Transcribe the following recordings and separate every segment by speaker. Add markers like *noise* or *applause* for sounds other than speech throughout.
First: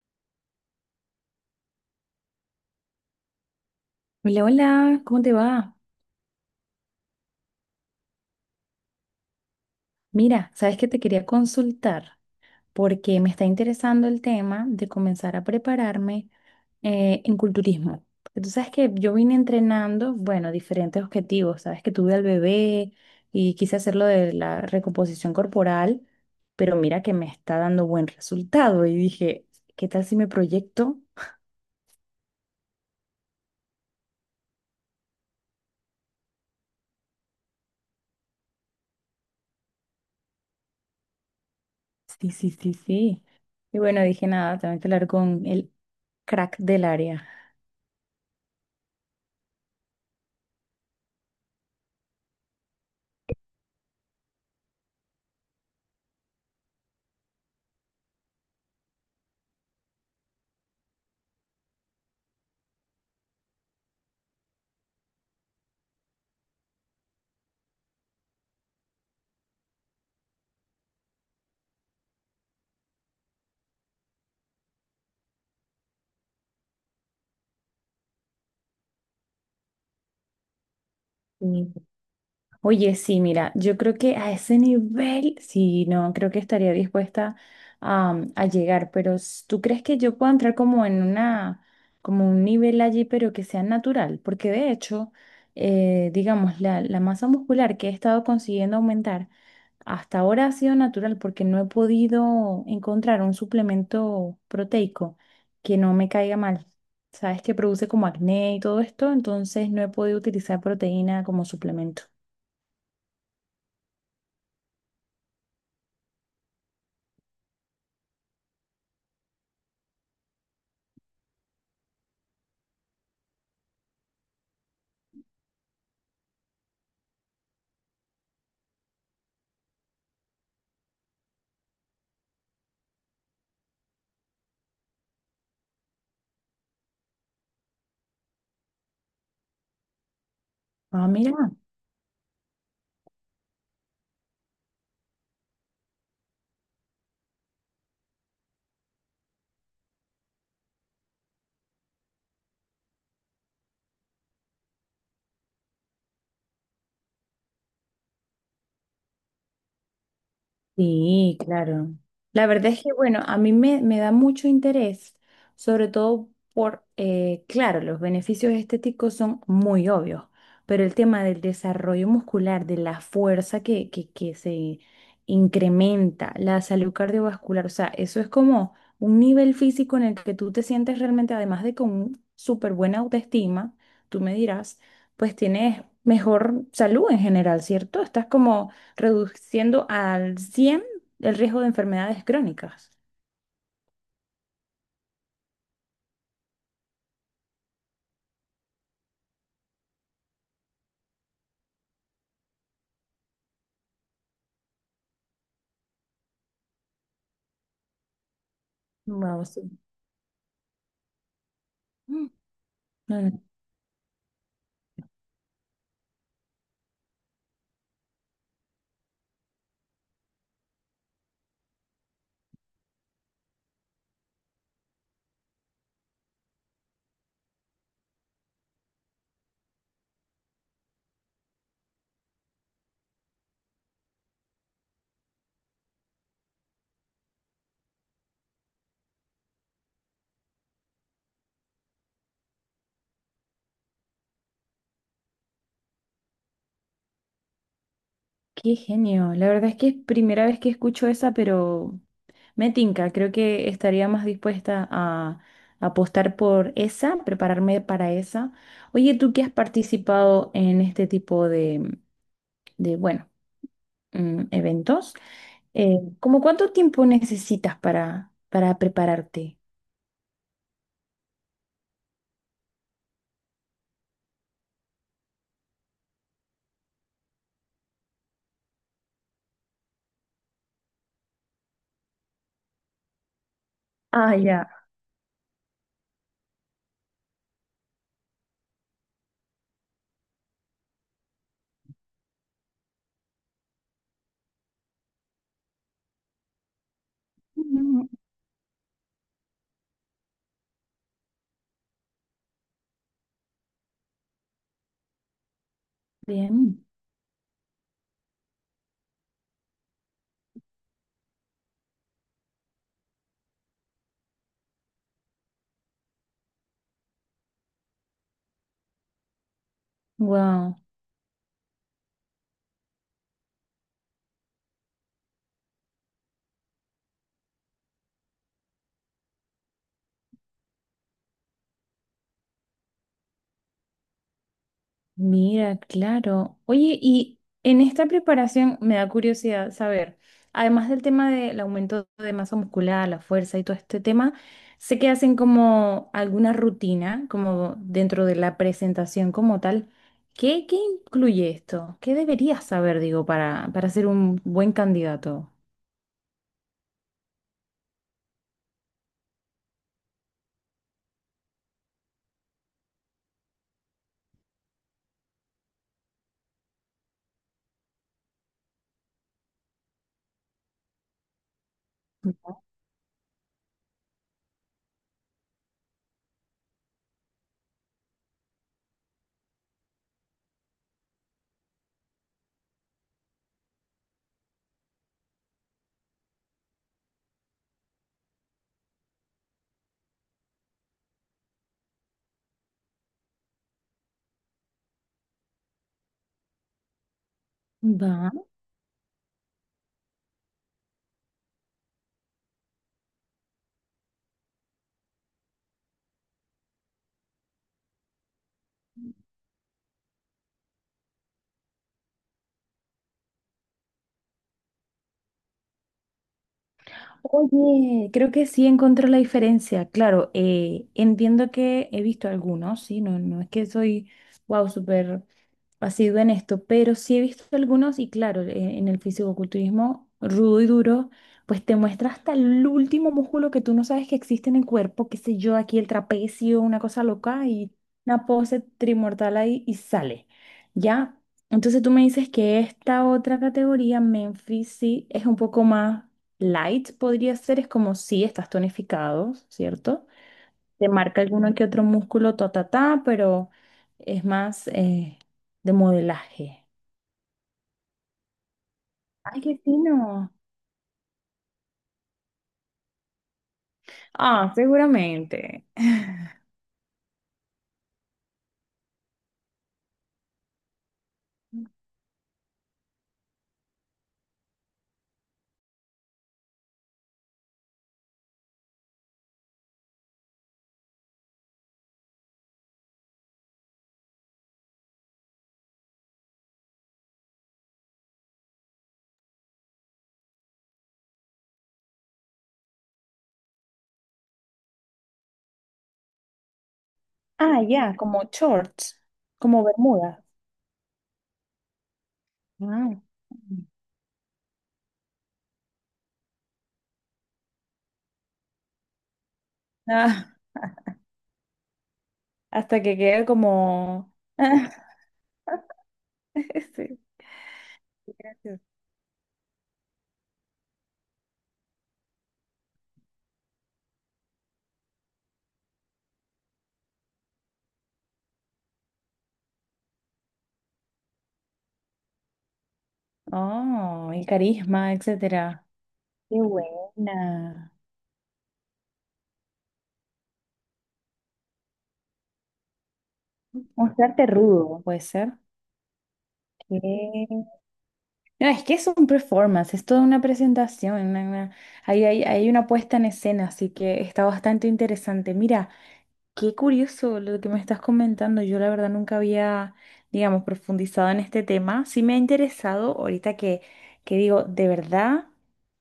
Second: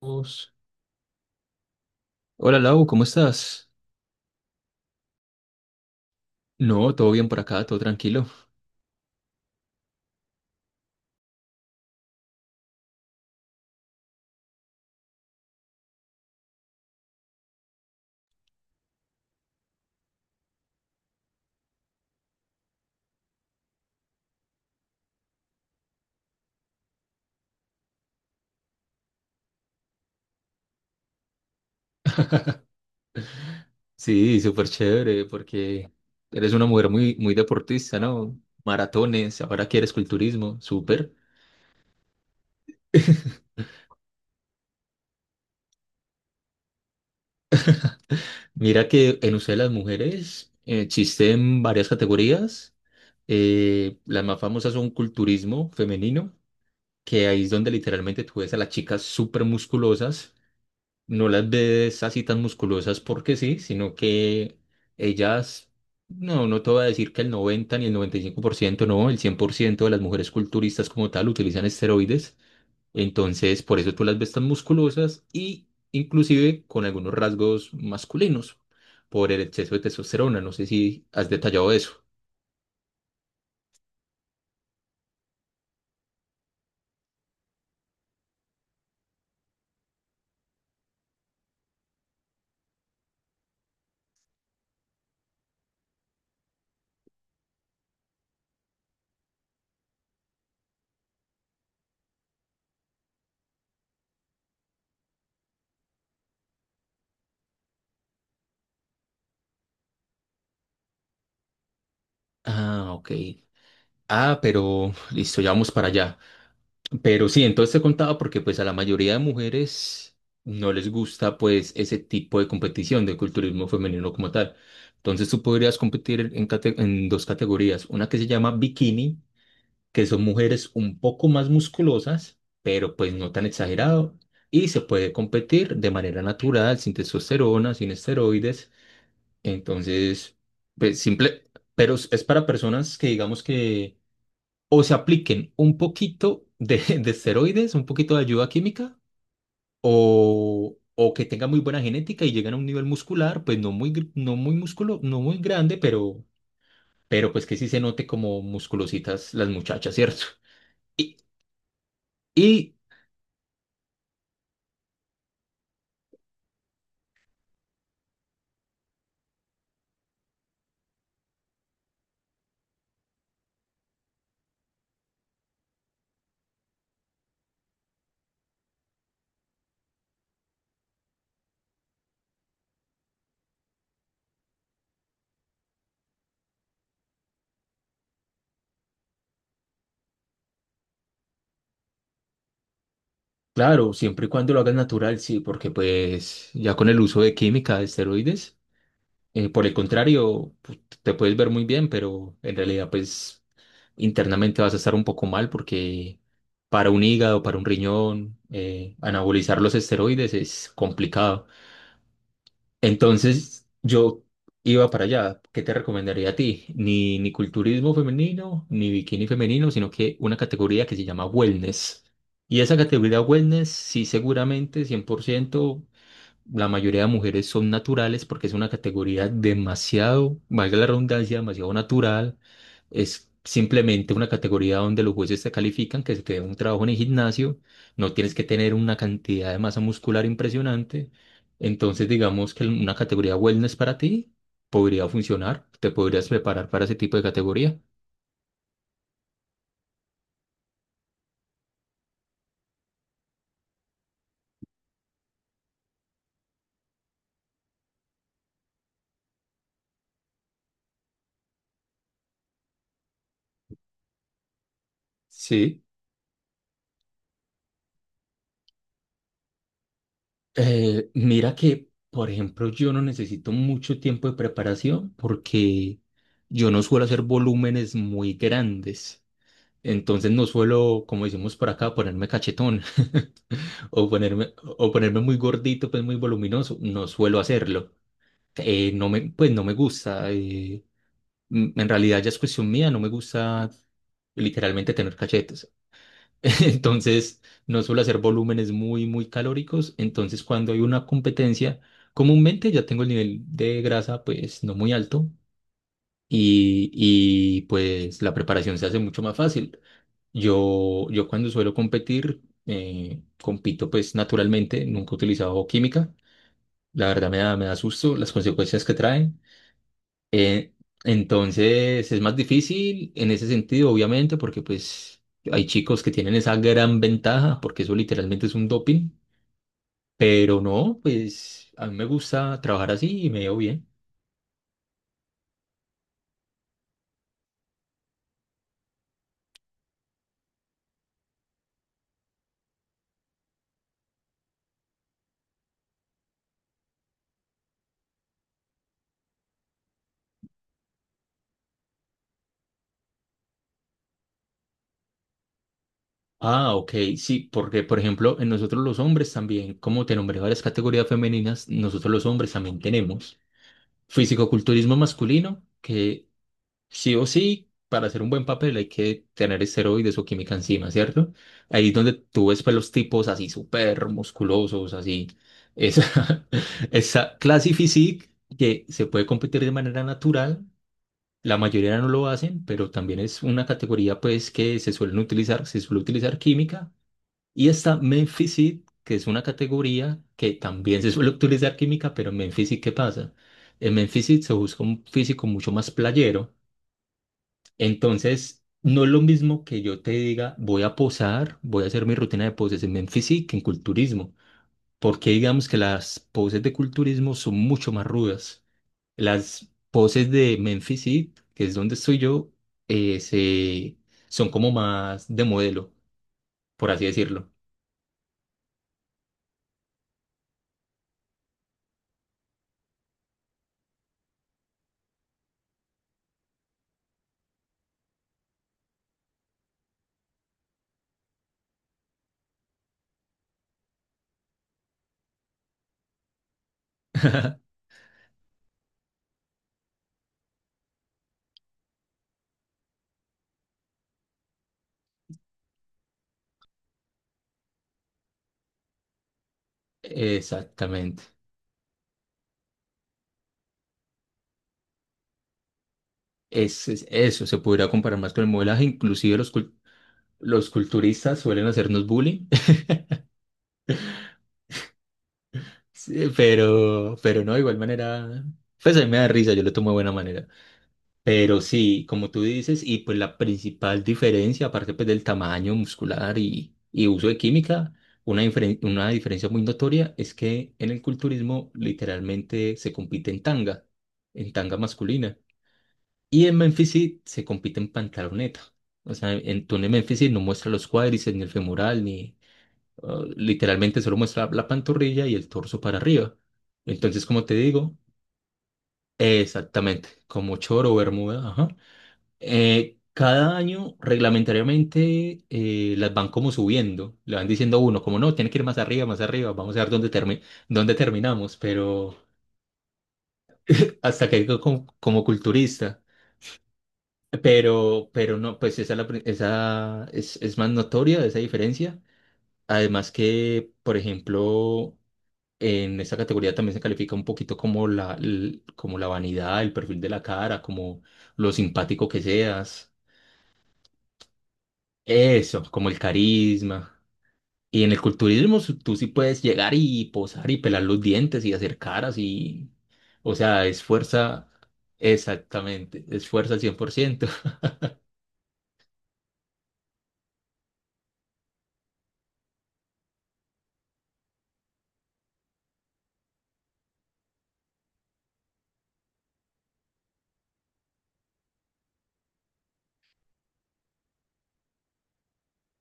Speaker 1: Vamos. Hola Lau, ¿cómo estás?
Speaker 2: Hola, hola, ¿cómo te va?
Speaker 1: No, todo bien por acá, todo tranquilo.
Speaker 2: Mira, sabes que te quería consultar porque me está interesando el tema de comenzar a prepararme en culturismo. Porque tú sabes que yo vine entrenando, bueno, diferentes objetivos. Sabes que tuve al bebé y quise hacerlo de la recomposición corporal, pero mira que me está dando buen resultado. Y dije, ¿qué tal si me proyecto?
Speaker 1: Sí, súper chévere, porque eres una mujer muy, muy deportista, ¿no? Maratones, ahora quieres culturismo, súper.
Speaker 2: Sí, sí, sí, sí.
Speaker 1: *laughs*
Speaker 2: Y bueno, dije nada, tengo que hablar con el crack del área.
Speaker 1: Mira que en Usted las mujeres existen varias categorías. Las más famosas son culturismo femenino, que ahí es donde literalmente tú ves a las chicas súper musculosas, no las ves así tan musculosas porque sí, sino que ellas, no, no te voy a decir que el 90 ni el 95%, no, el 100% de las mujeres culturistas como tal utilizan esteroides. Entonces por eso tú las ves tan musculosas, y inclusive con algunos rasgos masculinos por el exceso de testosterona. No sé si has detallado eso.
Speaker 2: Oye, sí, mira, yo creo que a ese nivel, sí, no, creo que estaría dispuesta a llegar, pero ¿tú crees que yo puedo entrar como en una, como un nivel allí, pero que sea natural? Porque de hecho, digamos, la masa muscular que he estado consiguiendo aumentar hasta ahora ha sido natural porque no he podido encontrar un suplemento proteico que no me caiga mal. Sabes que produce como acné y todo esto, entonces no he podido utilizar proteína como suplemento.
Speaker 1: Ah, ok. Ah, pero listo, ya vamos para allá. Pero sí, entonces te contaba porque pues a la mayoría de mujeres no les gusta pues ese tipo de competición de culturismo femenino como tal. Entonces tú podrías competir en, en dos categorías, una que se llama bikini, que son mujeres un poco más musculosas, pero pues no tan exagerado, y se puede competir de manera natural, sin testosterona, sin esteroides. Entonces, pues
Speaker 2: Ah,
Speaker 1: simple,
Speaker 2: mira.
Speaker 1: pero es para personas que digamos que o se apliquen un poquito de, *laughs* de esteroides, un poquito de ayuda química, o que tengan muy buena genética y lleguen a un nivel muscular, pues no muy, no muy músculo, no muy grande, pero pues que sí se note como musculositas las muchachas, ¿cierto? Y,
Speaker 2: Sí, claro. La
Speaker 1: y
Speaker 2: verdad es que, bueno, a mí me da mucho interés, sobre todo por, claro, los beneficios estéticos son muy obvios, pero el tema del desarrollo muscular, de la fuerza que se incrementa, la salud cardiovascular, o sea, eso es como un nivel físico en el que tú te sientes realmente, además de con súper buena autoestima, tú me dirás, pues tienes mejor salud en general, ¿cierto? Estás como reduciendo al 100% el riesgo de enfermedades crónicas.
Speaker 1: claro, siempre y cuando lo hagan natural, sí, porque pues ya con el uso de química, de esteroides, por el contrario, te puedes ver muy bien, pero en realidad, pues internamente vas a estar un poco mal, porque para un hígado, para un riñón,
Speaker 2: Wow,
Speaker 1: anabolizar
Speaker 2: sí.
Speaker 1: los
Speaker 2: *gasps*
Speaker 1: esteroides es complicado.
Speaker 2: Mm. No, no,
Speaker 1: Entonces, yo iba para allá. ¿Qué te recomendaría a ti? Ni, ni culturismo femenino, ni bikini femenino, sino que una categoría que se llama wellness. Y esa categoría wellness, sí, seguramente, 100%. La mayoría de mujeres son naturales porque es una categoría demasiado, valga la redundancia, demasiado natural. Es simplemente una categoría donde los jueces te califican que se te dé un trabajo en el gimnasio. No tienes que tener una cantidad de masa muscular impresionante. Entonces, digamos que una categoría wellness para ti podría funcionar. Te podrías preparar para ese tipo de categoría.
Speaker 2: qué genio. La verdad es que es primera vez que escucho esa, pero me tinca. Creo que estaría más dispuesta a apostar por esa, prepararme para esa. Oye, tú que has participado en este tipo de, bueno, eventos,
Speaker 1: Sí.
Speaker 2: ¿cómo cuánto tiempo necesitas para prepararte?
Speaker 1: Mira que, por ejemplo, yo no necesito mucho tiempo de preparación porque yo no suelo hacer volúmenes muy grandes. Entonces no suelo, como decimos por acá, ponerme cachetón, *laughs* o
Speaker 2: Ah,
Speaker 1: ponerme,
Speaker 2: ya.
Speaker 1: o ponerme muy gordito, pues muy voluminoso. No suelo hacerlo. No me, pues no me gusta. En realidad ya es cuestión mía, no me gusta literalmente tener cachetes. *laughs* Entonces, no suelo
Speaker 2: Mm.
Speaker 1: hacer volúmenes muy, muy calóricos. Entonces, cuando hay una competencia, comúnmente ya tengo el nivel de grasa, pues, no muy alto,
Speaker 2: Bien.
Speaker 1: y pues la preparación se hace mucho más fácil. Yo cuando suelo competir, compito pues naturalmente, nunca he utilizado química. La verdad me da susto las consecuencias que traen. Eh,
Speaker 2: Wow.
Speaker 1: entonces es más difícil en ese sentido, obviamente, porque pues hay chicos que tienen esa gran ventaja, porque eso literalmente es un doping, pero no, pues a mí me gusta trabajar así y me veo bien.
Speaker 2: Mira, claro. Oye, y en esta preparación me da curiosidad saber, además del tema del aumento de masa muscular, la fuerza y todo este tema, sé que hacen como alguna rutina, como dentro de la presentación como tal. ¿Qué, qué incluye esto? ¿Qué deberías saber, digo, para ser un buen candidato?
Speaker 1: Ah, ok, sí, porque por ejemplo, en nosotros los hombres también, como te nombré varias categorías femeninas, nosotros los hombres también tenemos fisicoculturismo masculino, que sí o sí, para hacer un buen papel hay que tener esteroides o química encima, ¿cierto? Ahí es donde tú ves pues los tipos así súper musculosos, así. Esa, *laughs* esa clase physique que se puede competir de manera natural, la mayoría no lo hacen, pero también es una categoría pues que se suelen utilizar, se suele utilizar química. Y está men physique, que es una categoría que también se suele utilizar química, pero en men physique, ¿qué pasa? En men physique se busca un físico mucho más playero.
Speaker 2: Va.
Speaker 1: Entonces, no es lo mismo que yo te diga, voy a posar, voy a hacer mi rutina de poses en Memphis que en culturismo, porque digamos que las poses de culturismo son mucho más rudas. Las poses de Memphis, que es donde estoy yo, eh, se- son como más de modelo, por así decirlo.
Speaker 2: Oye, creo que sí encontré la diferencia. Claro, entiendo que he visto algunos, sí, no, no es que soy, wow, súper sido en esto, pero sí he visto algunos y claro, en el fisicoculturismo rudo y duro, pues te muestra hasta el último músculo que tú no sabes que existe en el cuerpo, qué sé yo, aquí el trapecio, una cosa loca y una pose trimortal ahí y sale, ¿ya? Entonces tú me dices que esta otra categoría, Memphis, sí, es un poco más light, podría ser, es como si estás tonificado, ¿cierto? Te marca
Speaker 1: Exactamente.
Speaker 2: alguno que otro músculo, ta, ta, ta, pero es más de modelaje.
Speaker 1: Eso se podría comparar más con el modelaje, inclusive
Speaker 2: Ay,
Speaker 1: los,
Speaker 2: qué fino.
Speaker 1: los culturistas suelen hacernos bullying.
Speaker 2: Ah, seguramente.
Speaker 1: Sí, pero no, de igual manera, pues a mí me da risa, yo lo tomo de buena manera. Pero sí, como tú dices, y pues la principal diferencia, aparte pues del tamaño muscular y uso de química, una, una diferencia muy notoria es que en el culturismo literalmente se compite en tanga masculina. Y en Memphis sí se compite en pantaloneta. O sea, en, tú en el Memphis sí no muestra los cuádriceps, ni el femoral, Ah, literalmente solo muestra la pantorrilla y el torso para arriba. Entonces, como te
Speaker 2: Ah, ya,
Speaker 1: digo,
Speaker 2: como shorts, como
Speaker 1: exactamente,
Speaker 2: bermudas.
Speaker 1: como choro o bermuda, ajá.
Speaker 2: Ah.
Speaker 1: Cada año, reglamentariamente, las van como subiendo, le van diciendo a uno, como no, tiene que ir más arriba, vamos a ver dónde,
Speaker 2: Ah,
Speaker 1: dónde terminamos, pero
Speaker 2: hasta que quede como...
Speaker 1: hasta que digo como,
Speaker 2: *laughs*
Speaker 1: como culturista.
Speaker 2: Sí,
Speaker 1: Pero no,
Speaker 2: gracias.
Speaker 1: pues esa, esa es más notoria esa diferencia. Además que, por ejemplo, en esta categoría también se califica un poquito como la, como la vanidad, el perfil de la cara, como lo simpático que seas,
Speaker 2: Oh, y carisma,
Speaker 1: eso,
Speaker 2: etcétera.
Speaker 1: como el
Speaker 2: Qué
Speaker 1: carisma.
Speaker 2: buena.
Speaker 1: Y en el culturismo tú sí puedes llegar y posar y pelar los dientes y hacer caras y, o sea, es
Speaker 2: Mostrarte
Speaker 1: fuerza,
Speaker 2: rudo, puede ser.
Speaker 1: exactamente, es fuerza al cien por
Speaker 2: ¿Qué?
Speaker 1: ciento. *laughs*
Speaker 2: No, es que es un performance, es toda una presentación, hay, hay una puesta en escena, así que está bastante interesante. Mira, qué curioso lo que me estás comentando. Yo la verdad nunca había, digamos, profundizado en este tema. Sí me ha interesado ahorita que digo, de verdad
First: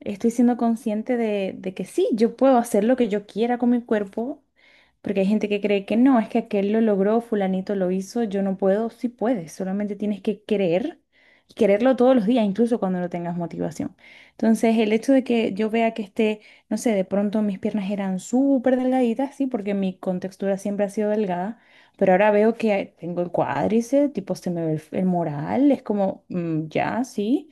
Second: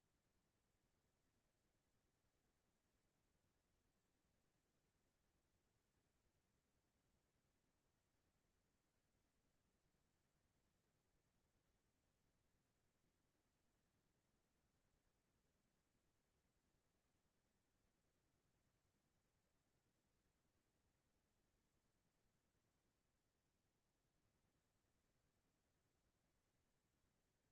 Speaker 2: estoy siendo consciente de que sí, yo puedo hacer lo que yo quiera con mi cuerpo, porque hay gente que cree que no, es que aquel lo logró, fulanito lo hizo, yo no puedo. Sí puedes, solamente tienes que querer y quererlo todos los días, incluso cuando no tengas motivación. Entonces, el hecho de que yo vea que esté no sé, de pronto mis piernas eran súper delgaditas, sí, porque mi contextura siempre ha sido delgada, pero ahora veo que tengo el cuádriceps, tipo se me ve el moral, es como, mm, ya, sí.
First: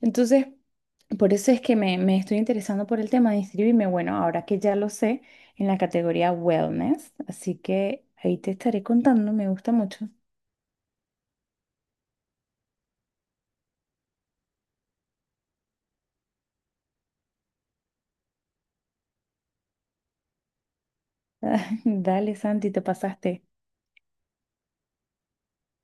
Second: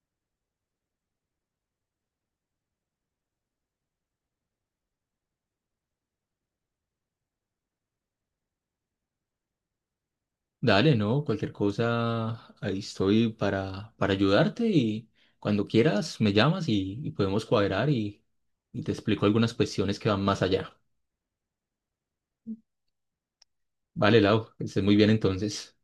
Speaker 2: Entonces, por eso es que me estoy interesando por el tema de inscribirme, bueno, ahora que ya lo sé, en la categoría wellness, así que ahí te estaré contando, me gusta mucho.
Speaker 1: Dale, ¿no? Cualquier cosa, ahí estoy para ayudarte y cuando quieras me llamas y podemos cuadrar y te explico algunas cuestiones que van más allá.
Speaker 2: *laughs* Dale, Santi, te pasaste.
Speaker 1: Vale, Lau, que estés muy bien entonces.